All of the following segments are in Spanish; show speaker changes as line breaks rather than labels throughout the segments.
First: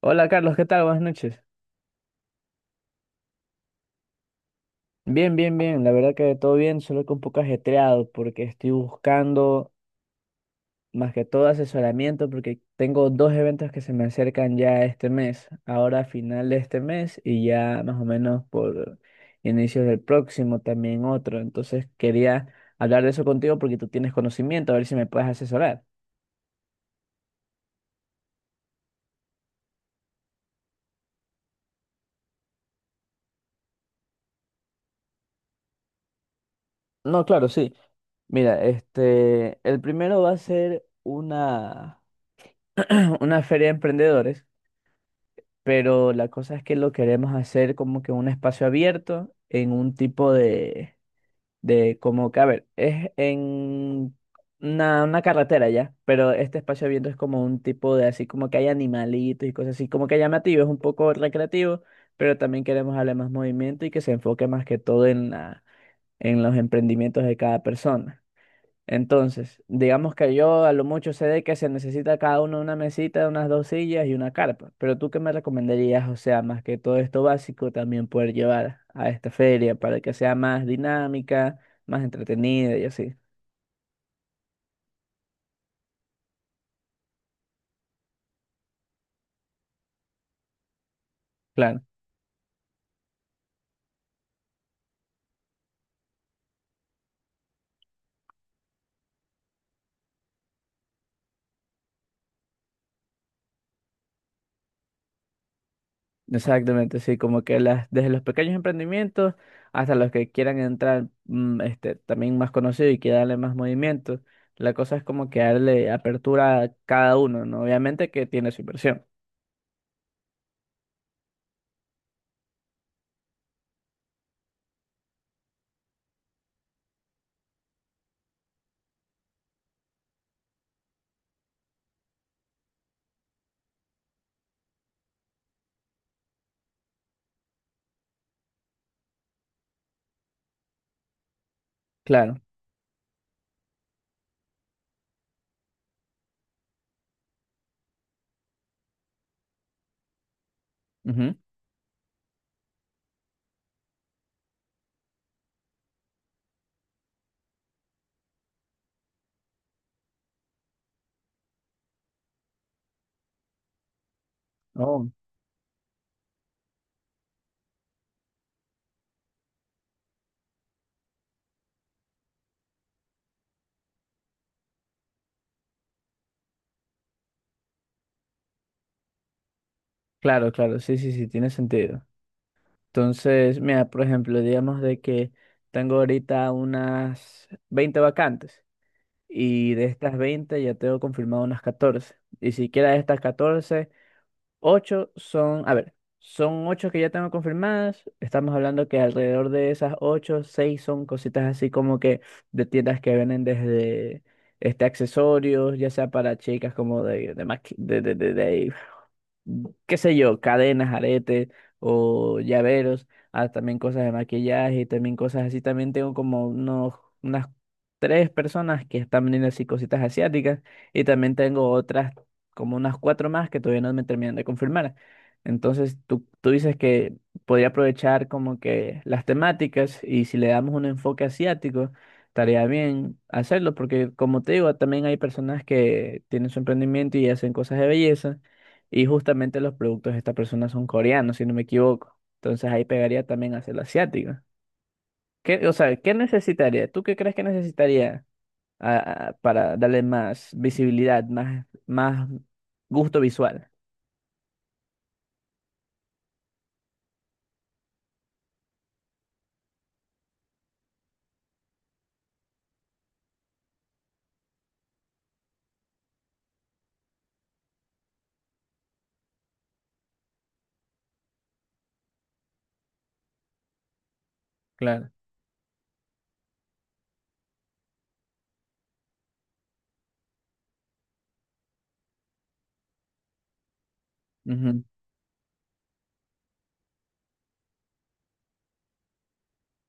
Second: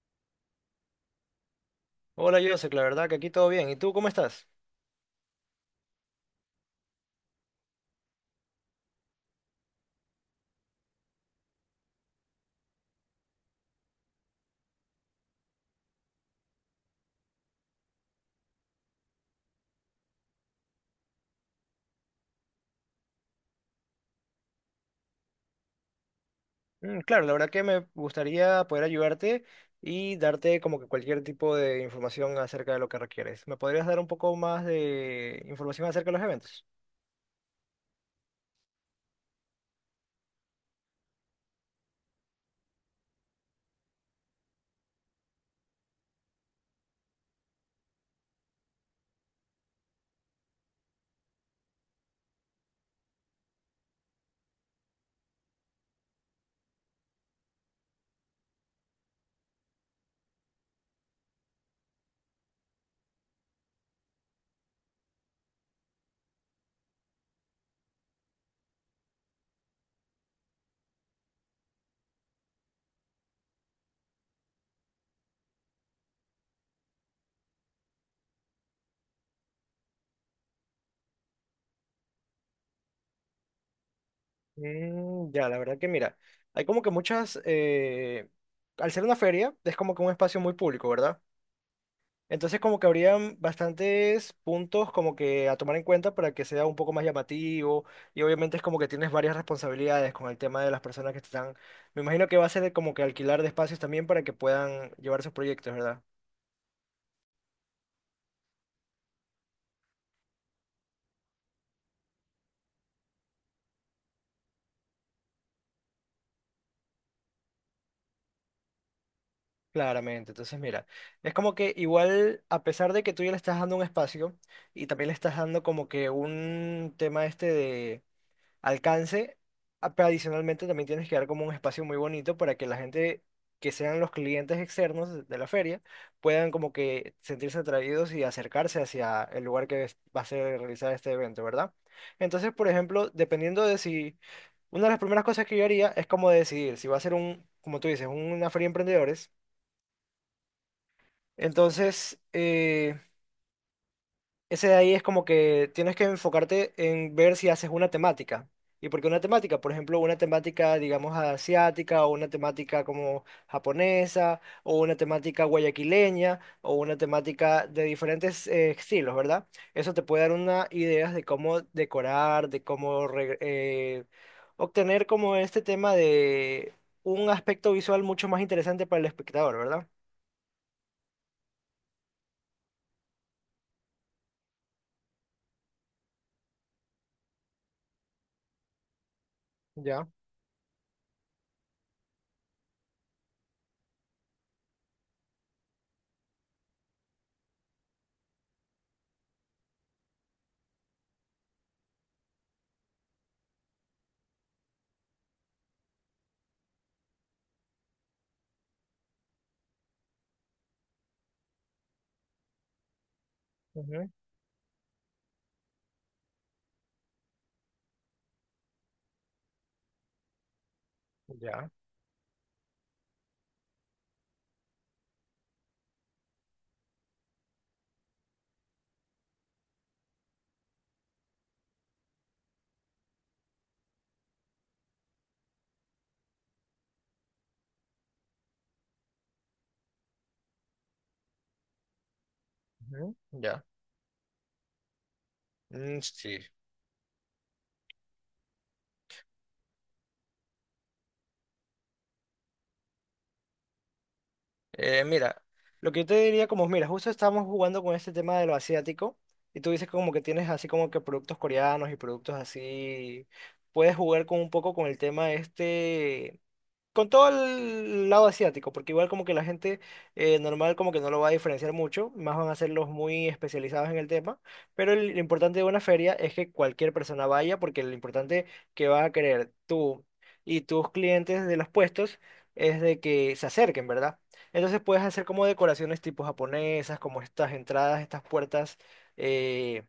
Hola Carlos, ¿qué tal? Buenas noches.
Hola, Joseph, la verdad que aquí todo bien. ¿Y tú cómo estás?
Bien, bien, bien. La verdad que todo bien, solo que un poco ajetreado porque estoy buscando más que todo asesoramiento porque tengo dos eventos que se me acercan ya este mes, ahora a final de este mes y ya más o menos por inicios del próximo también otro. Entonces quería hablar de eso contigo porque tú tienes conocimiento, a ver si me puedes asesorar.
Claro, la verdad que me gustaría poder ayudarte y darte como que cualquier tipo de información acerca de lo que requieres. ¿Me podrías dar un poco más de información acerca de los eventos?
No, claro, sí. Mira, este, el primero va a ser una, una feria de emprendedores, pero la cosa es que lo queremos hacer como que un espacio abierto en un tipo de como que, a ver, es en una carretera ya, pero este espacio abierto es como un tipo de así como que hay animalitos y cosas así, como que llamativo, es un poco recreativo, pero también queremos darle más movimiento y que se enfoque más que todo en en los emprendimientos de cada persona. Entonces, digamos que yo a lo mucho sé de que se necesita cada uno una mesita, unas dos sillas y una carpa, pero ¿tú qué me recomendarías? O sea, más que todo esto básico, también poder llevar a esta feria para que sea más dinámica, más entretenida y así.
Ya, la verdad que mira, hay como que muchas, al ser una feria, es como que un espacio muy público, ¿verdad?
Claro,
Entonces como que habrían bastantes puntos como que a tomar en cuenta para que sea un poco más llamativo y obviamente es como que tienes varias responsabilidades con el tema de las personas que te están... Me imagino que va a ser como que alquilar de espacios también para que puedan llevar sus proyectos, ¿verdad?
exactamente, sí, como que desde los pequeños emprendimientos hasta los que quieran entrar este, también más conocidos, y que darle más movimiento, la cosa es como que darle apertura a cada uno, ¿no? Obviamente que tiene su inversión.
Claramente, entonces mira, es como que igual a pesar de que tú ya le estás dando un espacio y también le estás dando como que un tema este alcance. Pero adicionalmente también tienes que dar como un espacio muy bonito para que la gente que sean los clientes externos de la feria puedan como que sentirse atraídos y acercarse hacia el lugar que va a ser realizado este evento, ¿verdad?
Claro.
Entonces, por ejemplo, dependiendo de si... Una de las primeras cosas que yo haría es como decidir si va a ser un, como tú dices, una feria de emprendedores.
Ujú.
Entonces, ese de ahí es como que tienes que enfocarte en ver si haces una temática. ¿Y por qué una temática? Por ejemplo, una temática, digamos, asiática, o una temática como japonesa, o una
Oh.
temática guayaquileña, o una temática de diferentes estilos, ¿verdad? Eso te puede dar una idea de cómo decorar, de cómo obtener como este tema de un aspecto visual mucho más interesante para el espectador, ¿verdad?
Claro, claro, sí, sí, sí, tiene sentido. Entonces, mira, por ejemplo, digamos de que tengo ahorita unas 20 vacantes y de
Ya,
estas 20 ya tengo confirmado unas 14. Y siquiera de estas 14, ocho son, a ver, son ocho que ya tengo confirmadas. Estamos hablando que alrededor de esas ocho, seis son cositas así como que de tiendas que venden desde este accesorios, ya sea para chicas como de, maqui- de- qué sé yo, cadenas, aretes o llaveros, ah, también cosas
ujú,
de maquillaje y también cosas así. También tengo como unas tres personas que están vendiendo así cositas asiáticas, y también tengo
ya,
otras como unas cuatro más que todavía no me terminan de confirmar. Entonces, tú dices que podría aprovechar como que las temáticas, y si le damos un enfoque asiático, estaría bien hacerlo, porque como te digo, también hay personas que tienen su emprendimiento y hacen cosas de belleza, y justamente los productos de esta persona son coreanos, si no me equivoco. Entonces ahí
ujú,
pegaría también
ya.
hacerlo asiático. O sea, ¿qué
Sí.
necesitaría? ¿Tú qué crees que necesitaría? Para darle más visibilidad, más gusto visual.
Mira, lo que yo te diría como, mira, justo estamos jugando con este tema de lo asiático y tú dices como que tienes así como que productos coreanos y productos así, puedes jugar con un poco con el tema este con todo el lado asiático, porque igual como que la gente normal como que no lo va a diferenciar mucho, más van a ser los muy especializados en el tema, pero
Claro.
lo importante de una feria es que cualquier persona vaya, porque lo importante que vas a querer tú y tus clientes de los puestos es de que se acerquen, ¿verdad? Entonces
Ujú.
puedes hacer como decoraciones tipo japonesas, como estas entradas, estas puertas, eh,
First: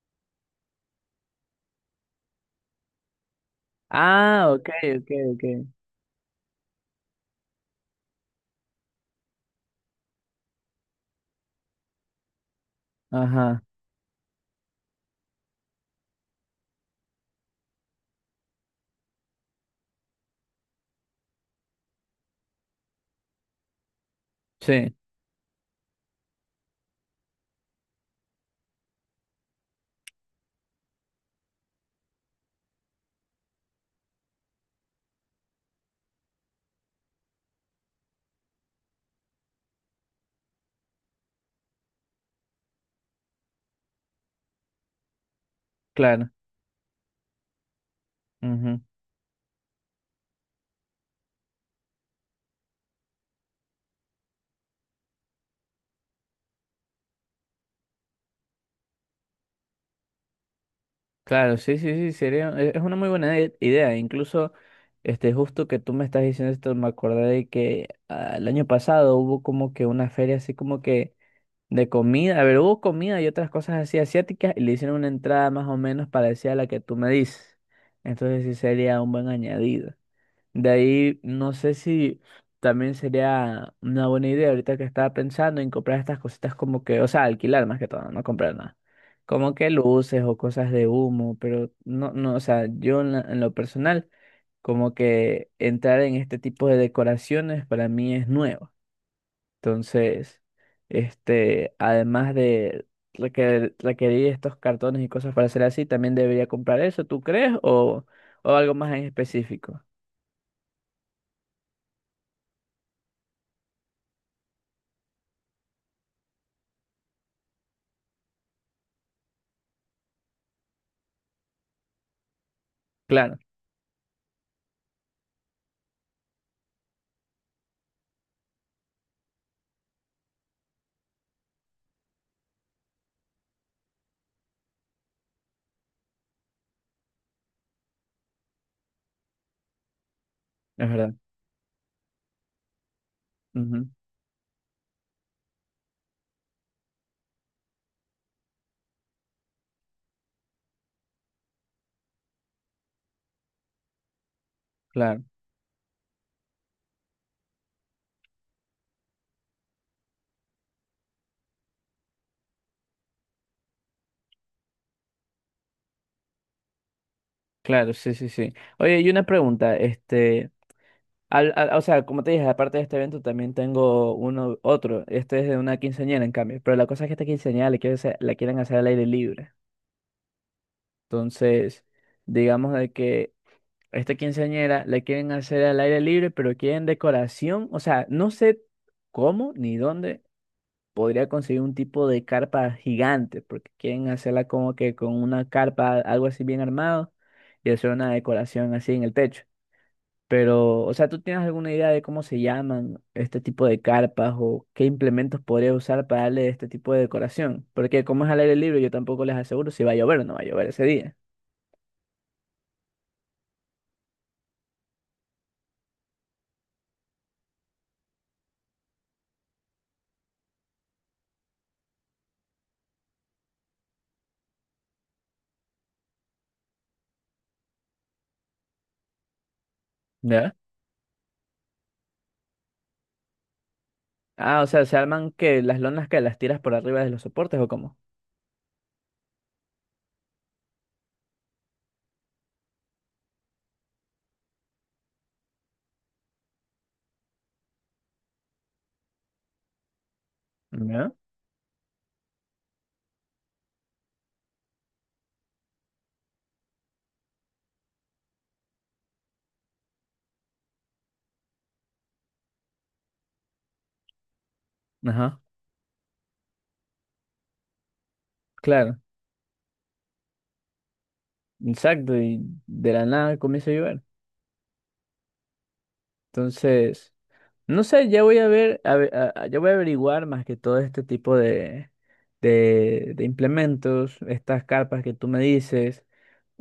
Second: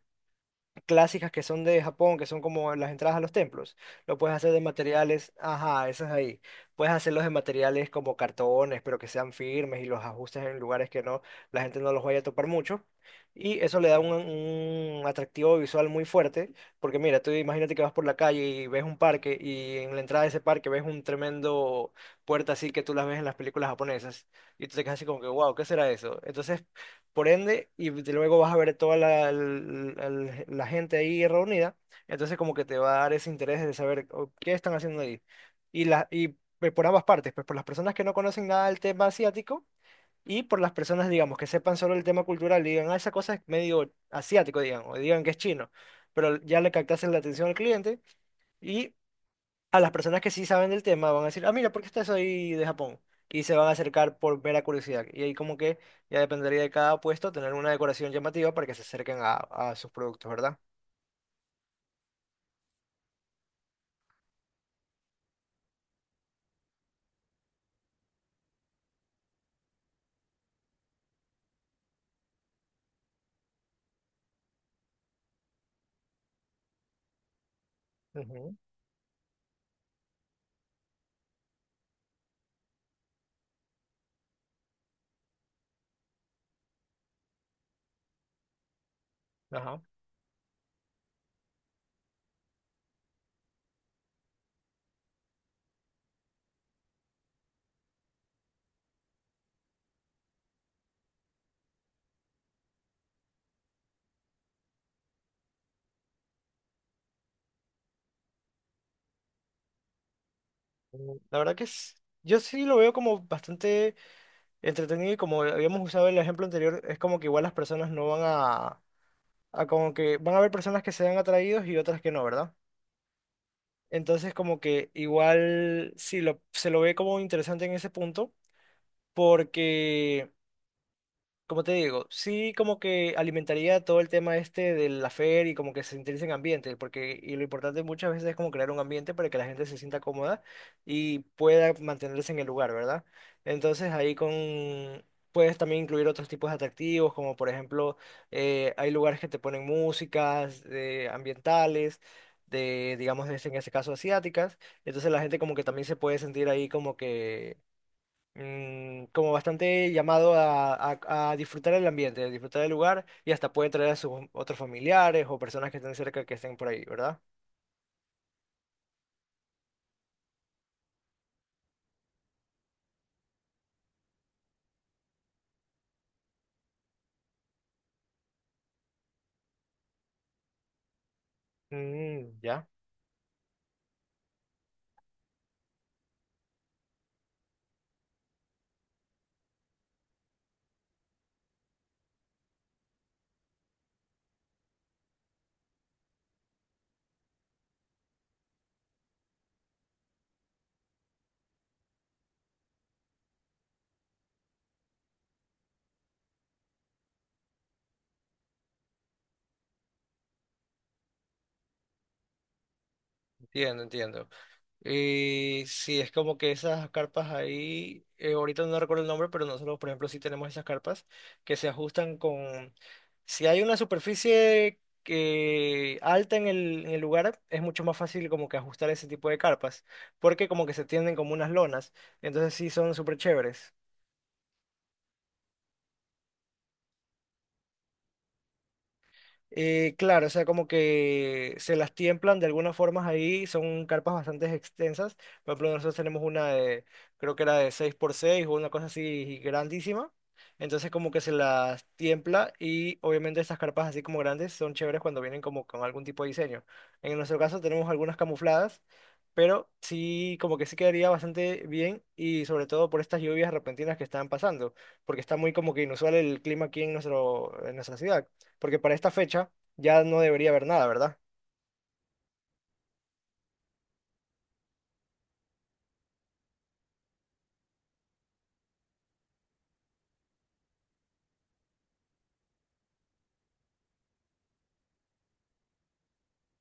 clásicas, que son de Japón, que son como las entradas a los templos. Lo puedes
Ah,
hacer de
ok, ok,
materiales,
ok.
ajá, esas ahí. Puedes hacerlos de materiales como cartones, pero que sean firmes y los ajustes en lugares que no, la gente no los vaya a topar mucho. Y
Ajá,
eso le da un atractivo visual muy fuerte, porque mira, tú imagínate que vas por la calle y ves un parque y en la entrada de ese parque ves un tremendo puerta así que tú las ves en las películas japonesas y tú te
sí,
quedas así como que, wow, ¿qué será eso? Entonces por ende, y luego vas a ver toda la gente ahí reunida, entonces como que te va a dar ese interés de saber o, qué están haciendo ahí. Y, la, y Pues, por ambas partes, pues por las personas que no conocen nada del tema asiático y por las personas, digamos, que sepan solo el tema cultural y digan, ah, esa cosa es medio asiático, digan, o digan que es chino,
claro.
pero ya le captasen la atención al cliente
Ujú.
y a las personas que sí saben del tema van a decir, ah, mira, ¿por qué está eso ahí de Japón? Y se van a acercar por mera curiosidad. Y ahí como que ya dependería de cada puesto tener una decoración llamativa para que se acerquen a sus productos, ¿verdad?
Claro, sí, sí, sí, sería, es una muy buena idea. Incluso, este, justo que tú me estás diciendo esto, me acordé de que ah, el año pasado hubo como que una feria así como que de comida. A ver, hubo comida y otras cosas así asiáticas, y le hicieron una entrada más o menos parecida a la que tú me dices. Entonces sí
Ujú,
sería un buen añadido. De ahí, no sé si también sería una buena idea, ahorita que estaba pensando en comprar estas cositas como que, o sea, alquilar más que todo, no comprar nada. Como que
ajá.
luces o cosas de humo, pero no, no, o sea, yo en lo personal, como que entrar en este tipo de decoraciones para mí es nuevo. Entonces, este, además de requerir estos cartones y cosas para hacer así, también debería comprar eso, ¿tú crees? O algo más en específico.
La verdad que yo sí lo veo como bastante entretenido y como habíamos usado el ejemplo anterior, es como que igual las personas no van a como que van a haber personas que sean atraídos y otras que no, ¿verdad?
Claro,
Entonces como que igual sí lo, se lo ve como interesante en ese punto porque, como te digo, sí como que alimentaría todo el tema este de la feria y como que se interese en ambiente, porque y lo importante muchas veces es como crear un ambiente para que la gente se sienta cómoda
es verdad.
y pueda mantenerse en el lugar, ¿verdad?
Ujú.
Entonces ahí con puedes también incluir otros tipos de atractivos, como por ejemplo hay lugares que te ponen músicas ambientales, de digamos en este caso asiáticas, entonces la
Claro,
gente como que también se puede sentir ahí como que como bastante llamado a, a disfrutar el ambiente, a disfrutar el lugar y hasta pueden traer a sus otros familiares o personas que estén cerca que estén por ahí, ¿verdad?
claro, sí, sí, sí. Oye, y una pregunta, este, o sea, como te dije, aparte de este evento también tengo uno, otro, este es de una quinceañera en cambio, pero la cosa es que esta quinceañera le quiere hacer- la quieren hacer al aire libre, entonces,
Mm, ya,
digamos de que esta quinceañera la quieren hacer al aire libre, pero quieren decoración, o sea, no sé cómo ni dónde podría conseguir un tipo de carpa gigante, porque quieren hacerla como que con una carpa, algo así bien armado, y hacer una decoración así en el techo. Pero, o sea, ¿tú tienes alguna idea de cómo se llaman este tipo de carpas o qué implementos podría usar para darle este tipo de decoración? Porque como es al aire libre, yo tampoco les aseguro si va a llover o no va a llover ese día.
Entiendo, entiendo. Y sí, es como que esas carpas ahí, ahorita no recuerdo el nombre, pero nosotros, por ejemplo, sí tenemos esas carpas que se ajustan con... Si hay una superficie que alta en en el lugar, es mucho más fácil como que ajustar ese tipo de carpas, porque
¿Ya?
como que se tienden como unas lonas, entonces sí son súper chéveres.
Ah, o sea, ¿se arman que las lonas que las tiras por arriba de los soportes o cómo?
Claro, o sea, como que se las tiemplan de algunas formas ahí, son carpas bastante extensas. Por ejemplo, nosotros tenemos una de, creo que era de 6x6 o una cosa así grandísima. Entonces como
¿Ya?
que se las tiempla y obviamente estas carpas así como grandes son chéveres cuando vienen como con algún tipo de diseño. En nuestro caso tenemos algunas camufladas, pero sí, como que sí quedaría bastante bien y sobre todo por estas lluvias repentinas que están pasando, porque está
Ajá,
muy como que inusual el clima aquí en nuestro, en nuestra ciudad porque para
claro,
esta fecha ya no debería haber nada, ¿verdad?
exacto, y de la nada comienza a llover. Entonces. No sé, ya voy a ver, a ve- a- ya voy a averiguar más que todo este tipo de, de implementos, estas carpas que tú me dices,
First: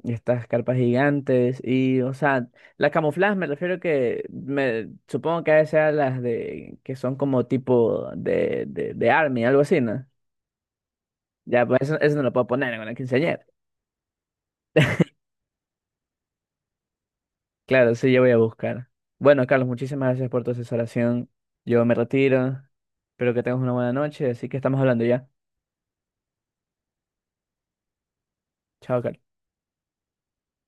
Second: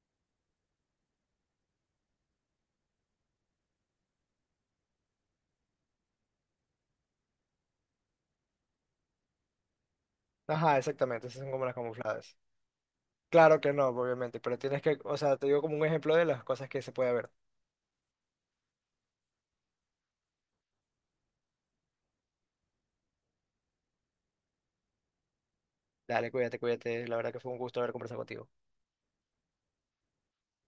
estas carpas gigantes, y, o sea, la camuflaje me refiero que me supongo que a veces sean las de que son como tipo de army, algo así, ¿no?
Ajá, exactamente, esas son como
Ya,
las
pues eso no lo
camufladas.
puedo poner en la quinceañera.
Claro que no, obviamente, pero tienes que, o sea, te digo como un ejemplo de las cosas que se puede ver.
Claro, sí, yo voy a buscar. Bueno, Carlos, muchísimas gracias por tu asesoración. Yo me retiro. Espero que tengas una buena noche, así que estamos hablando ya.
Dale, cuídate, cuídate, la verdad que fue un gusto haber conversado contigo.
Chao, Carlos.